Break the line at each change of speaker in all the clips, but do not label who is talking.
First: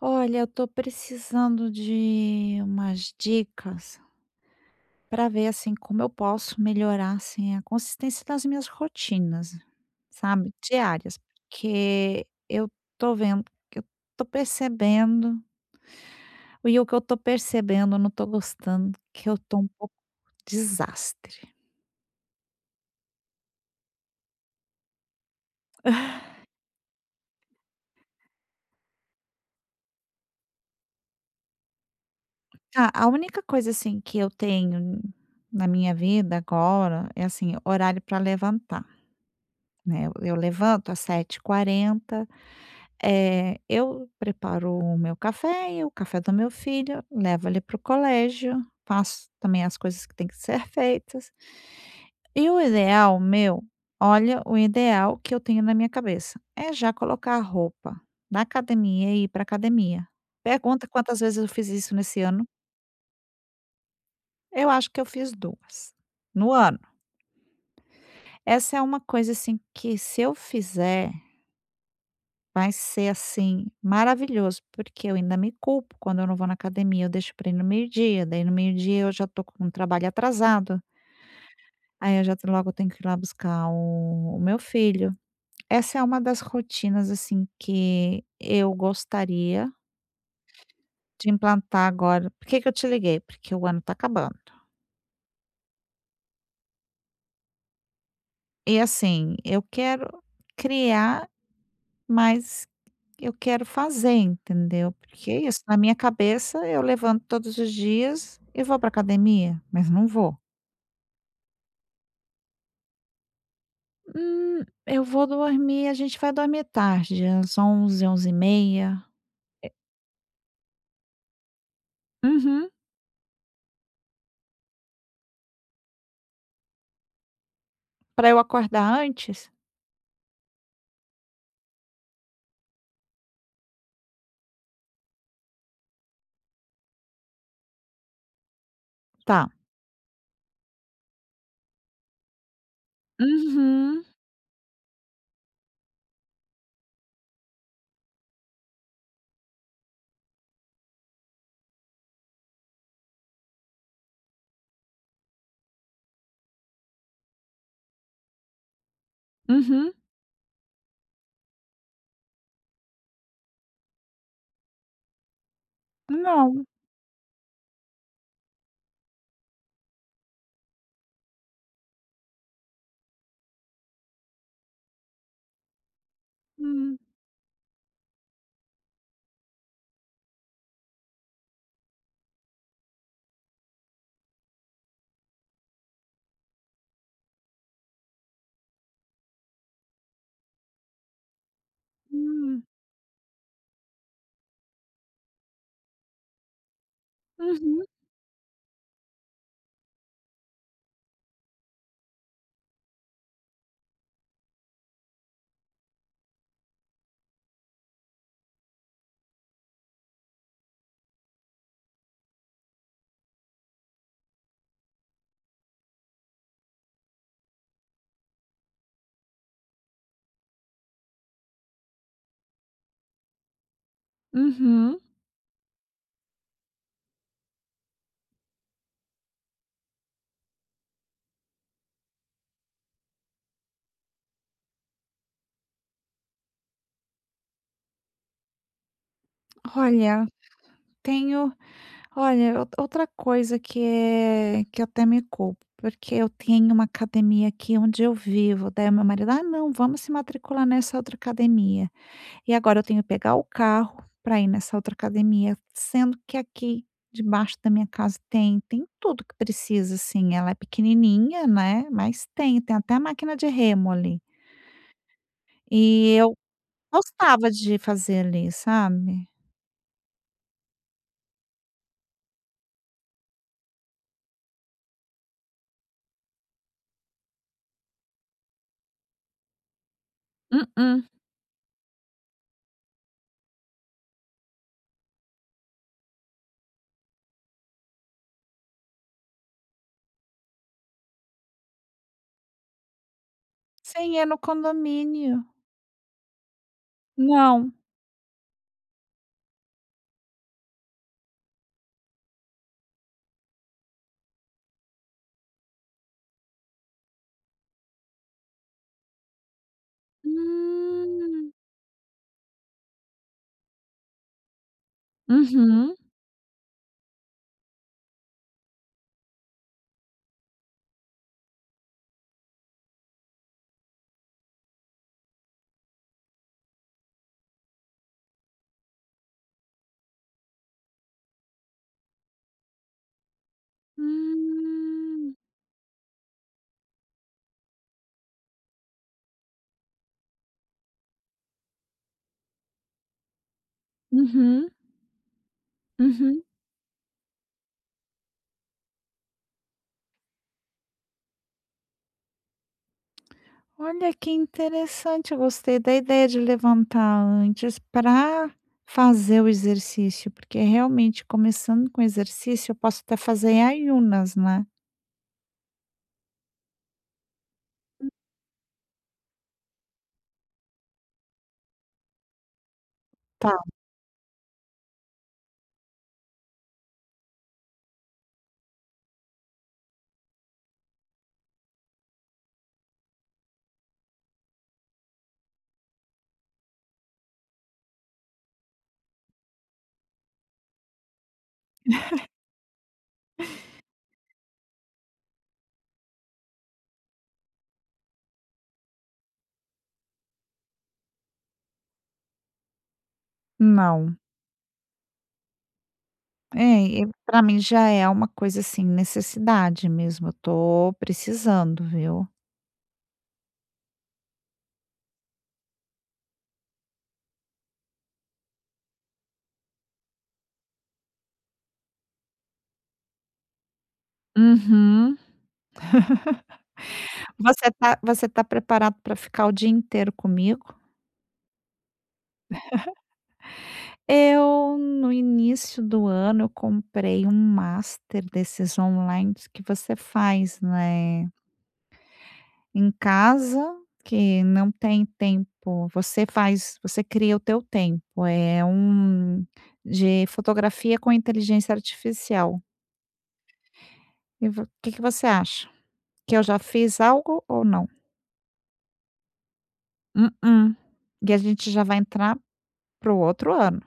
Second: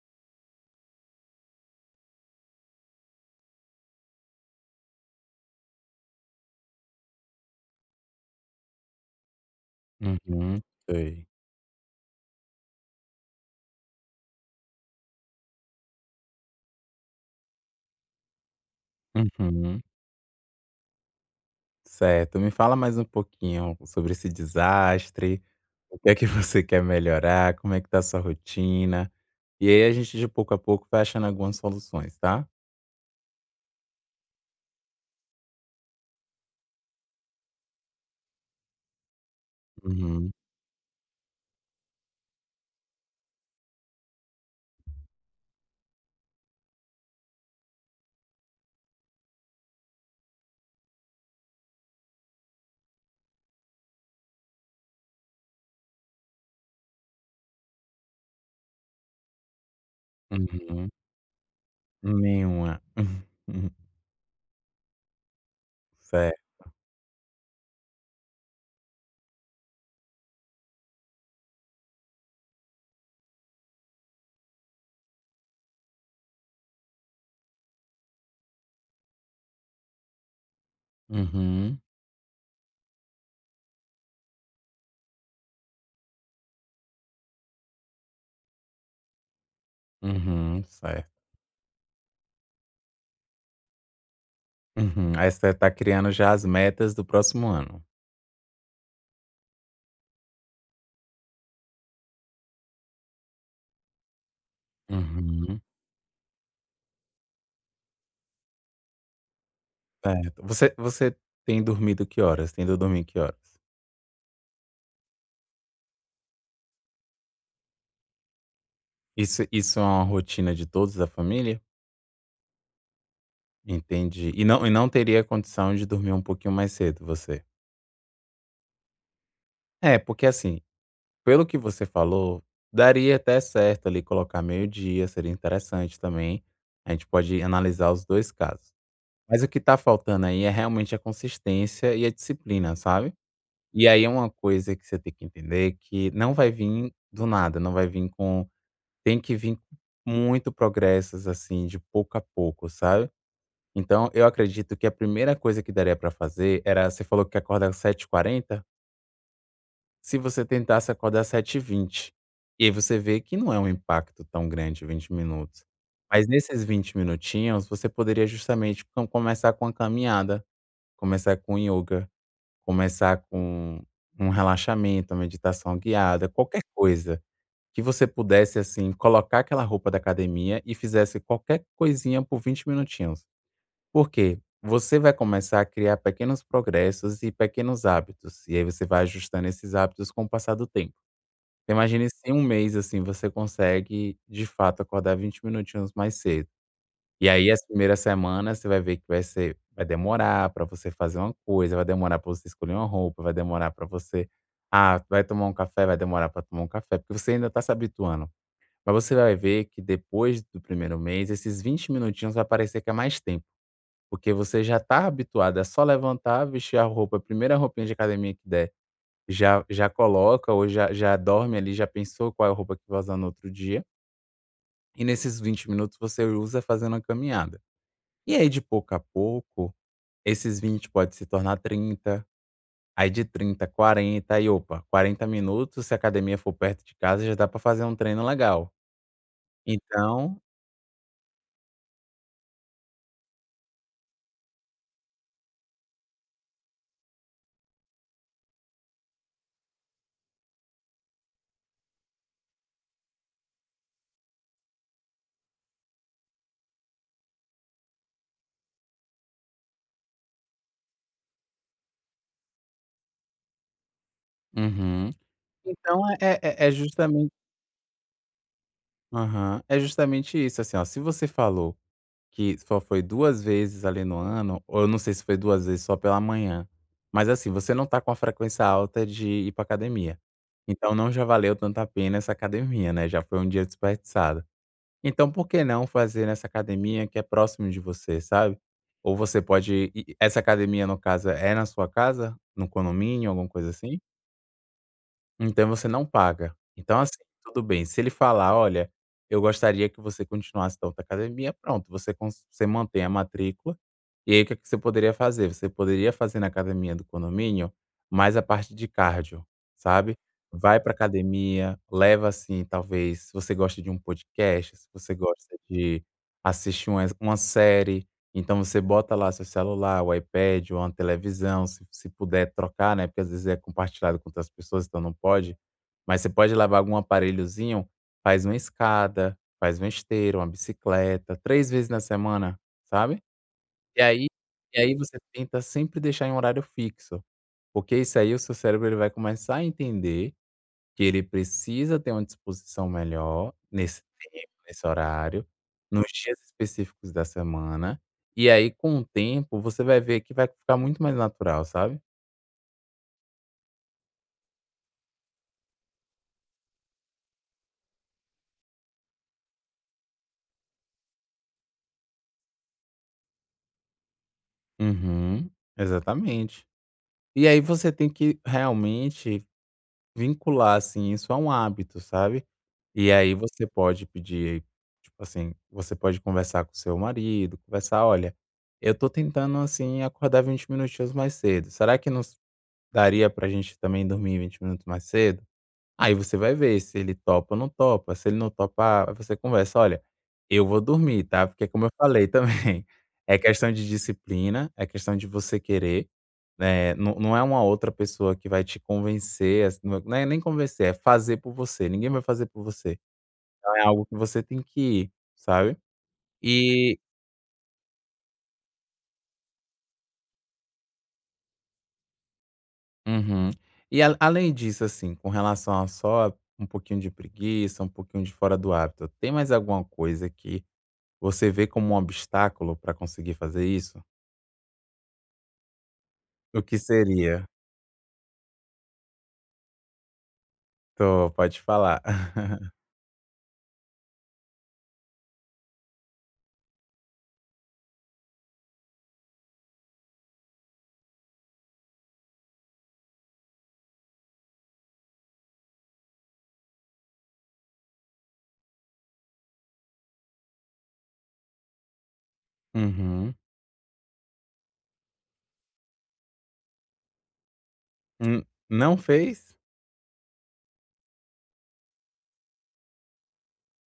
Olha, eu tô precisando de umas dicas para ver assim como eu posso melhorar assim a consistência das minhas rotinas, sabe,
Uhum.
diárias,
Sei.
porque eu tô vendo, eu tô percebendo, e o que eu tô percebendo, eu não tô gostando, que eu tô um
Uhum.
pouco desastre.
Certo, me fala mais um pouquinho sobre esse desastre, o que é que você quer melhorar, como é que tá a sua rotina, e aí a gente de pouco a pouco vai achando algumas soluções, tá?
Ah, a única coisa assim que eu tenho na minha vida agora é assim, horário para levantar, né? Eu
Uhum.
eu levanto às sete h 40. Eu preparo o meu café e o café do meu filho, levo ele para o colégio, faço também as coisas que têm que ser feitas. E o ideal meu, olha, o ideal que eu tenho na minha cabeça é já colocar a roupa da academia e ir para academia. Pergunta
Uhum.
quantas vezes eu fiz isso nesse ano?
Nenhuma.
Eu acho que eu fiz 2
Certo.
no ano. Essa é uma coisa, assim, que se eu fizer, vai ser, assim, maravilhoso, porque eu ainda me culpo quando eu não vou na academia, eu deixo para ir no meio-dia, daí no meio-dia eu já tô com o trabalho atrasado,
Uhum.
aí eu já te logo tenho que ir lá buscar o meu filho. Essa é uma das rotinas, assim, que eu gostaria
Uhum. Certo.
de implantar agora. Por que que eu te liguei? Porque o ano tá acabando.
Uhum. Aí você tá criando já as metas do próximo ano.
E, assim, eu quero criar mais. Eu quero fazer, entendeu, porque é
Uhum.
isso, na minha cabeça eu levanto todos os dias e vou para academia, mas não vou.
Certo. Você tem dormido que horas? Tenta dormir que horas?
Hum, eu vou dormir A gente vai dormir tarde, às onze h 23, 23h30.
Isso é uma rotina de todos da família?
Uhum.
Entendi. E não teria condição de dormir um pouquinho mais cedo você?
Pra eu acordar antes?
É, porque assim, pelo que você falou, daria até certo ali colocar meio-dia, seria interessante também. A gente pode analisar os 2 casos. Mas o
Tá.
que tá faltando aí é realmente a consistência e a disciplina, sabe. E aí
Uhum,
é uma coisa que você tem que entender que não vai vir do nada, não vai vir com tem que vim muito progressos, assim, de pouco a pouco, sabe. Então, eu acredito que a primeira coisa que daria para fazer era você falou que acorda às sete h 40,
uhum.
se você tentasse acordar às sete h 20. E aí você vê que não é um impacto tão grande 20 minutos. Mas nesses
Não.
20 minutinhos, você poderia justamente com começar com a caminhada, começar com yoga, começar com um relaxamento, uma meditação guiada, qualquer
Hum,
coisa que você pudesse, assim, colocar aquela roupa da academia e fizesse qualquer coisinha por 20 minutinhos. Porque você vai começar a criar pequenos progressos e pequenos hábitos, e aí você vai ajustando esses hábitos com o passar do tempo. Então, imagine se em um
hum,
mês, assim, você consegue, de fato, acordar 20 minutinhos mais cedo. E aí as
uhum,
primeiras semanas você vai ver que vai ser vai demorar para você fazer uma coisa, vai demorar para você escolher uma roupa, vai demorar para você vai tomar um café, vai demorar para tomar um café, porque você ainda tá se habituando. Mas você vai ver que depois do primeiro mês, esses 20 minutinhos vai parecer que é mais tempo. Porque você já está habituado, é só levantar, vestir a roupa, a primeira roupinha de academia que der, já coloca ou já dorme ali, já pensou qual é a roupa que vai usar no outro dia,
uhum.
e nesses 20 minutos você usa fazendo a caminhada. E aí de pouco a pouco, esses 20 pode se tornar 30, aí de 30, 40 aí opa, 40 minutos, se a academia for perto de casa já dá para fazer um treino legal.
Olha,
Então
tenho Olha, ou outra coisa que é que eu até me culpo, porque eu tenho uma academia aqui onde eu vivo, daí o meu marido: "Ah, não, vamos se matricular nessa outra academia". E agora eu tenho que pegar o carro para ir nessa outra academia, sendo que aqui debaixo da minha casa tem tudo que precisa, assim, ela é pequenininha, né, mas tem até a máquina de remo ali.
uhum. Então
E eu
é justamente
gostava de fazer ali, sabe?
aham, é justamente isso, assim, ó, se você falou que só foi 2 vezes ali no ano, ou eu não sei se foi 2 vezes só pela manhã, mas assim, você não tá com a frequência alta de ir pra academia. Então
Mm-mm,
não já valeu tanto a pena essa academia, né, já foi um dia desperdiçado. Então por que não fazer nessa academia que é próximo de você, sabe? Ou você pode ir essa academia, no caso é na sua casa? No condomínio, alguma coisa assim?
sim, é no condomínio.
Então você não paga. Então, assim, tudo
Não.
bem, se ele falar: "Olha, eu gostaria que você continuasse da outra academia", pronto, você cons você mantém a matrícula, e aí o que é que você poderia fazer? Você poderia fazer na academia do condomínio, mais a parte de cardio, sabe. Vai pra
Hum.
academia, leva, assim, talvez se você gosta de um podcast, se você gosta
Uhum.
de assistir uma série, então você bota lá seu celular, o iPad ou uma televisão, se puder trocar, né, porque às vezes é compartilhado com outras pessoas, então não pode, mas você pode levar algum aparelhozinho, faz uma escada, faz uma esteira, uma bicicleta, 3 vezes na semana, sabe. E aí e aí você
Hum.
tenta sempre deixar em um horário fixo, porque isso aí o seu cérebro ele vai começar a entender que ele precisa ter uma disposição melhor nesse
Uhum,
nesse horário, nos dias
uhum.
específicos da semana, e aí com o tempo você vai ver que vai ficar muito mais natural, sabe.
Olha que interessante, eu gostei da ideia de levantar antes para fazer o exercício, porque realmente começando com exercício eu posso até fazer em Ayunas, né.
Uhum, exatamente. E aí você tem que realmente vincular, assim, isso a um hábito, sabe. E aí
Tá.
você pode pedir, tipo assim, você pode conversar com seu marido, conversar: "Olha, eu tô tentando, assim, acordar 20 minutinhos mais cedo, será que nos daria pra gente também dormir 20 minutos mais cedo?". Aí você vai ver se ele topa ou não topa, se ele não topar, aí você conversa: "Olha, eu vou dormir, tá?" Porque é como eu falei também, é questão de disciplina, é questão de você querer, né, não é uma outra pessoa que vai te convencer, assim, não é nem convencer, é fazer por você, ninguém vai fazer por você. Então é algo que
Não.
você tem que ir, sabe. E
É, e pra mim já é uma coisa, assim, necessidade mesmo, eu tô precisando, viu.
uhum. E a além disso, assim, com relação a só um pouquinho de preguiça, um pouquinho de fora do hábito, tem mais alguma coisa que você vê como um obstáculo para conseguir fazer isso?
Uhum.
O que seria?
Você tá preparado para ficar o dia inteiro comigo?
Tô, pode falar.
Eu, no início do ano, eu comprei um master desses online que você faz, né, em casa, que não tem tempo, você cria o teu tempo, é um de fotografia com inteligência artificial.
Uhum.
E vo O que que você acha? Que eu já fiz algo ou não?
Hum, não fez?
Mm-mm. E a gente já vai entrar para o outro ano.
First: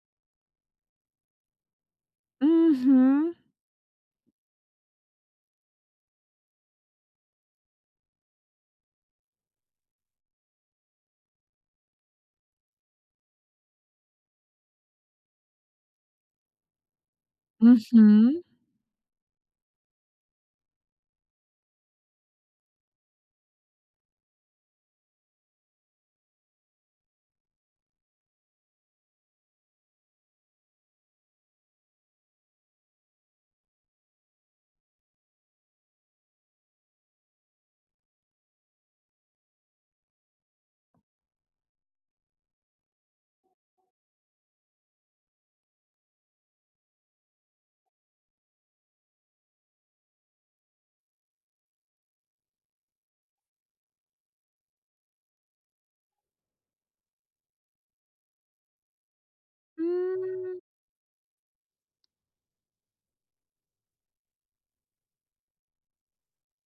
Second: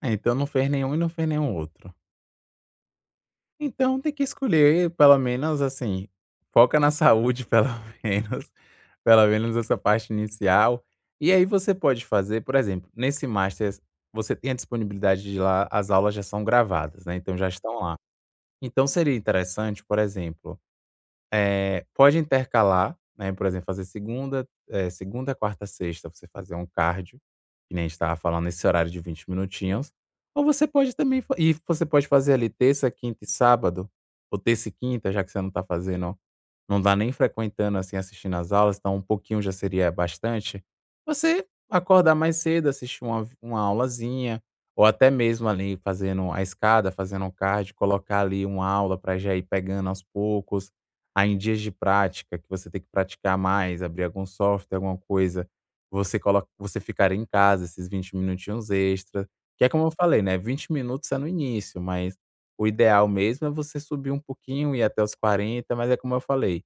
Ah, então não fez nenhum e não fez nenhum outro.
Uhum,
Então tem que escolher pelo menos, assim, foca na saúde menos, pelo menos essa parte inicial. E aí você pode fazer, por exemplo, nesse Masters você tem a disponibilidade de ir lá, as aulas já são gravadas, né, então já estão lá.
uhum.
Então seria interessante, por exemplo pode intercalar, né, por exemplo, fazer segunda, segunda, quarta, sexta, você fazer um cardio, que nem a gente estava falando, nesse horário de 20 minutinhos. Ou você pode também fa e você pode fazer ali terça, quinta e sábado, ou terça e quinta, já que você não está fazendo não tá nem frequentando, assim, assistindo as aulas, então um pouquinho já seria bastante. Você acordar mais cedo, assistir uma aulazinha, ou até mesmo ali fazendo a escada, fazendo um card, colocar ali uma aula para já ir pegando aos poucos. Aí em dias de prática, que você tem que praticar mais, abrir algum software, alguma coisa, você coloca, você ficar em casa esses 20 minutinhos extras. Que é como eu falei, né,
Hum.
20 minutos é no início, mas o ideal mesmo é você subir um pouquinho, e até os 40, mas é como eu falei,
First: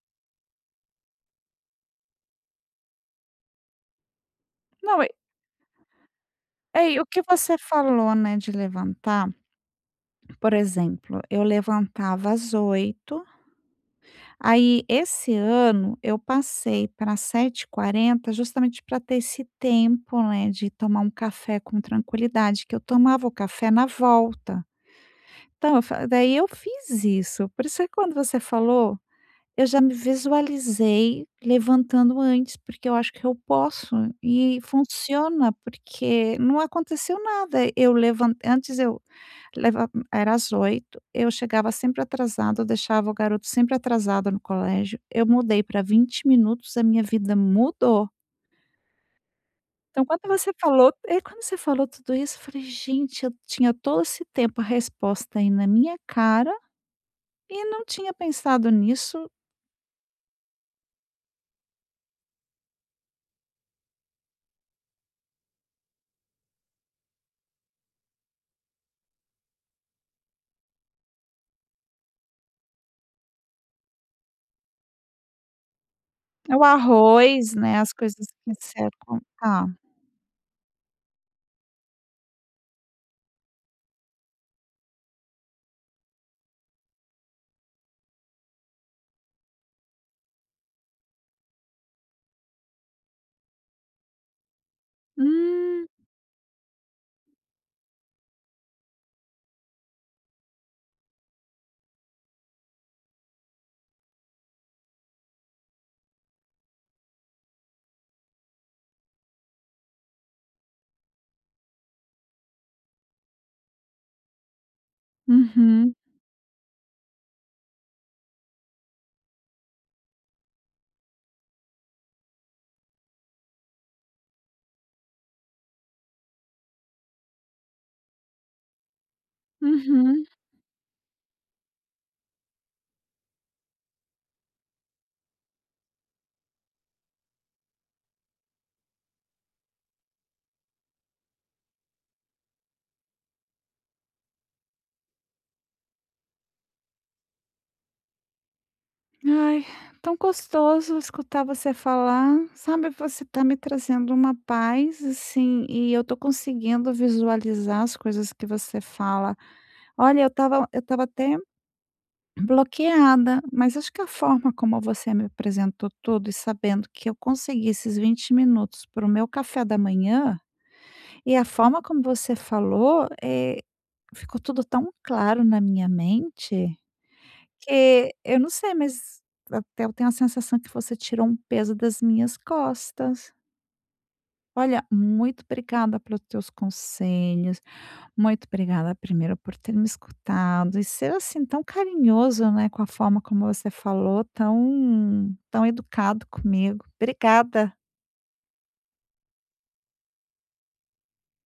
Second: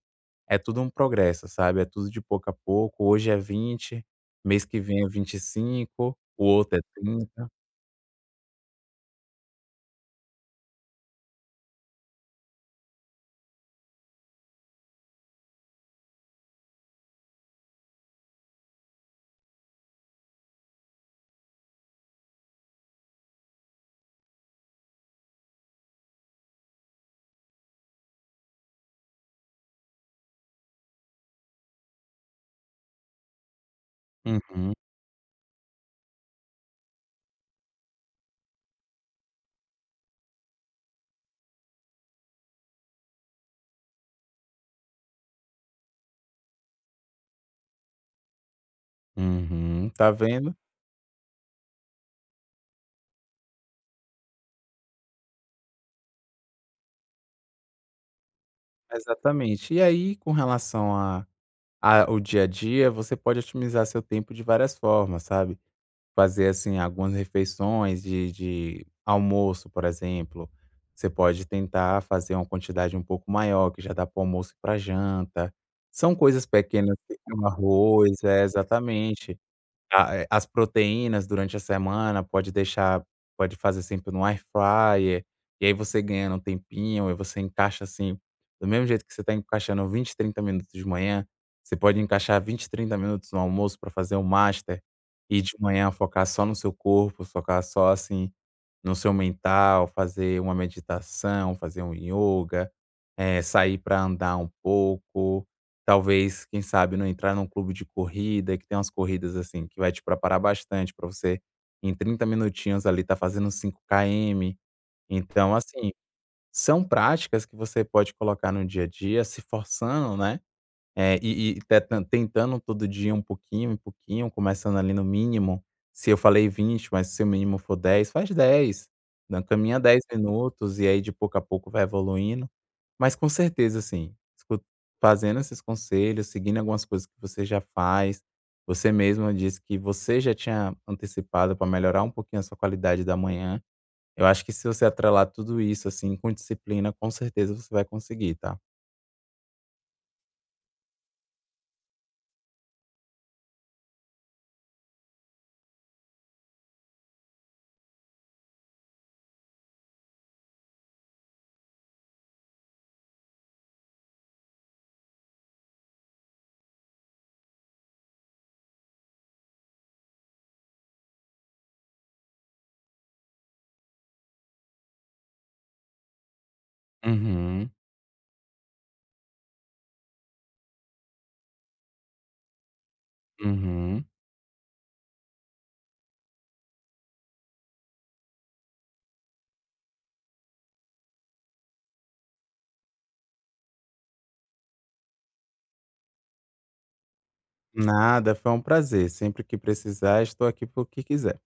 é tudo um progresso, sabe, é tudo de pouco a pouco. Hoje é 20, mês que
Não.
vem é 25, o outro é
É, e o que
30.
você falou, né, de levantar, por exemplo, eu levantava às 8. Aí esse ano eu passei para sete h 40 justamente para ter esse tempo, né, de tomar um café com tranquilidade, que eu tomava o café na volta. Então eu fa Daí eu fiz isso, por isso que quando você falou eu já me visualizei levantando antes, porque eu acho que eu posso e
Uhum,
funciona, porque não aconteceu nada. Eu levan antes eu leva Era às 8, eu chegava sempre atrasada, eu deixava o garoto sempre atrasado no colégio. Eu mudei para 20 minutos, a minha vida mudou.
uhum.
Então
Tá vendo?
quando você falou tudo isso, eu falei: "Gente, eu tinha todo esse tempo a resposta aí na minha cara e não tinha pensado nisso".
Exatamente. E aí, com relação a o dia a dia, você pode otimizar seu tempo de várias formas, sabe. Fazer, assim, algumas refeições de almoço, por exemplo, você pode tentar fazer uma quantidade um pouco maior, que já dá para almoço e para janta. São coisas
É o
pequenas, um
arroz, né, as
arroz
coisas
é,
que secam.
exatamente.
Tá.
A as proteínas durante a semana pode deixar pode fazer sempre no air fryer, e aí você ganha um tempinho, e você encaixa, assim, do mesmo jeito que você está encaixando 20, 30 minutos de manhã, você pode encaixar 20, 30 minutos no almoço para fazer um master, e de
Hum.
manhã focar só no seu corpo, focar só, assim, no seu mental, fazer uma meditação, fazer um yoga, sair para andar um pouco, talvez, quem sabe, não entrar num clube de corrida, que tem umas corridas, assim, que vai te preparar bastante para você, em 30 minutinhos ali, tá fazendo cinco 5 quilômetros. Então, assim,
Uhum,
são práticas que você pode colocar no dia a dia, se forçando, né, é, e tetan tentando todo dia um pouquinho, começando ali no mínimo. Se eu falei vinte, mas se o mínimo for 10, faz 10, né, caminha 10
uhum.
minutos e aí de pouco a pouco vai evoluindo. Mas com certeza, assim, escu fazendo esses conselhos, seguindo algumas coisas que você já faz, você mesmo disse que você já tinha antecipado para melhorar um pouquinho a sua qualidade da manhã. Eu acho que se você atrelar tudo isso, assim, com disciplina, com certeza você vai conseguir, tá?
Ai, tão gostoso escutar você falar, sabe, você tá me trazendo uma paz, assim, e eu tô conseguindo visualizar as coisas que você fala. Olha, eu tava até bloqueada, mas acho que a forma como você me apresentou tudo e sabendo que eu consegui esses 20 minutos para o meu café da manhã, e a forma como você falou, é. Ficou tudo tão claro na minha mente,
Uhum,
que eu não sei, mas até eu tenho a sensação que você tirou um peso das minhas costas.
uhum.
Olha, muito obrigada pelos teus conselhos, muito obrigada primeiro por ter me escutado e ser, assim, tão carinhoso, né, com a forma como você falou, tão tão educado comigo. Obrigada,
Nada, foi um prazer. Sempre que precisar, estou aqui por que quiser.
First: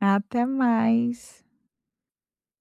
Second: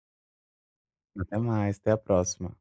até
Até
mais.
mais, até a próxima.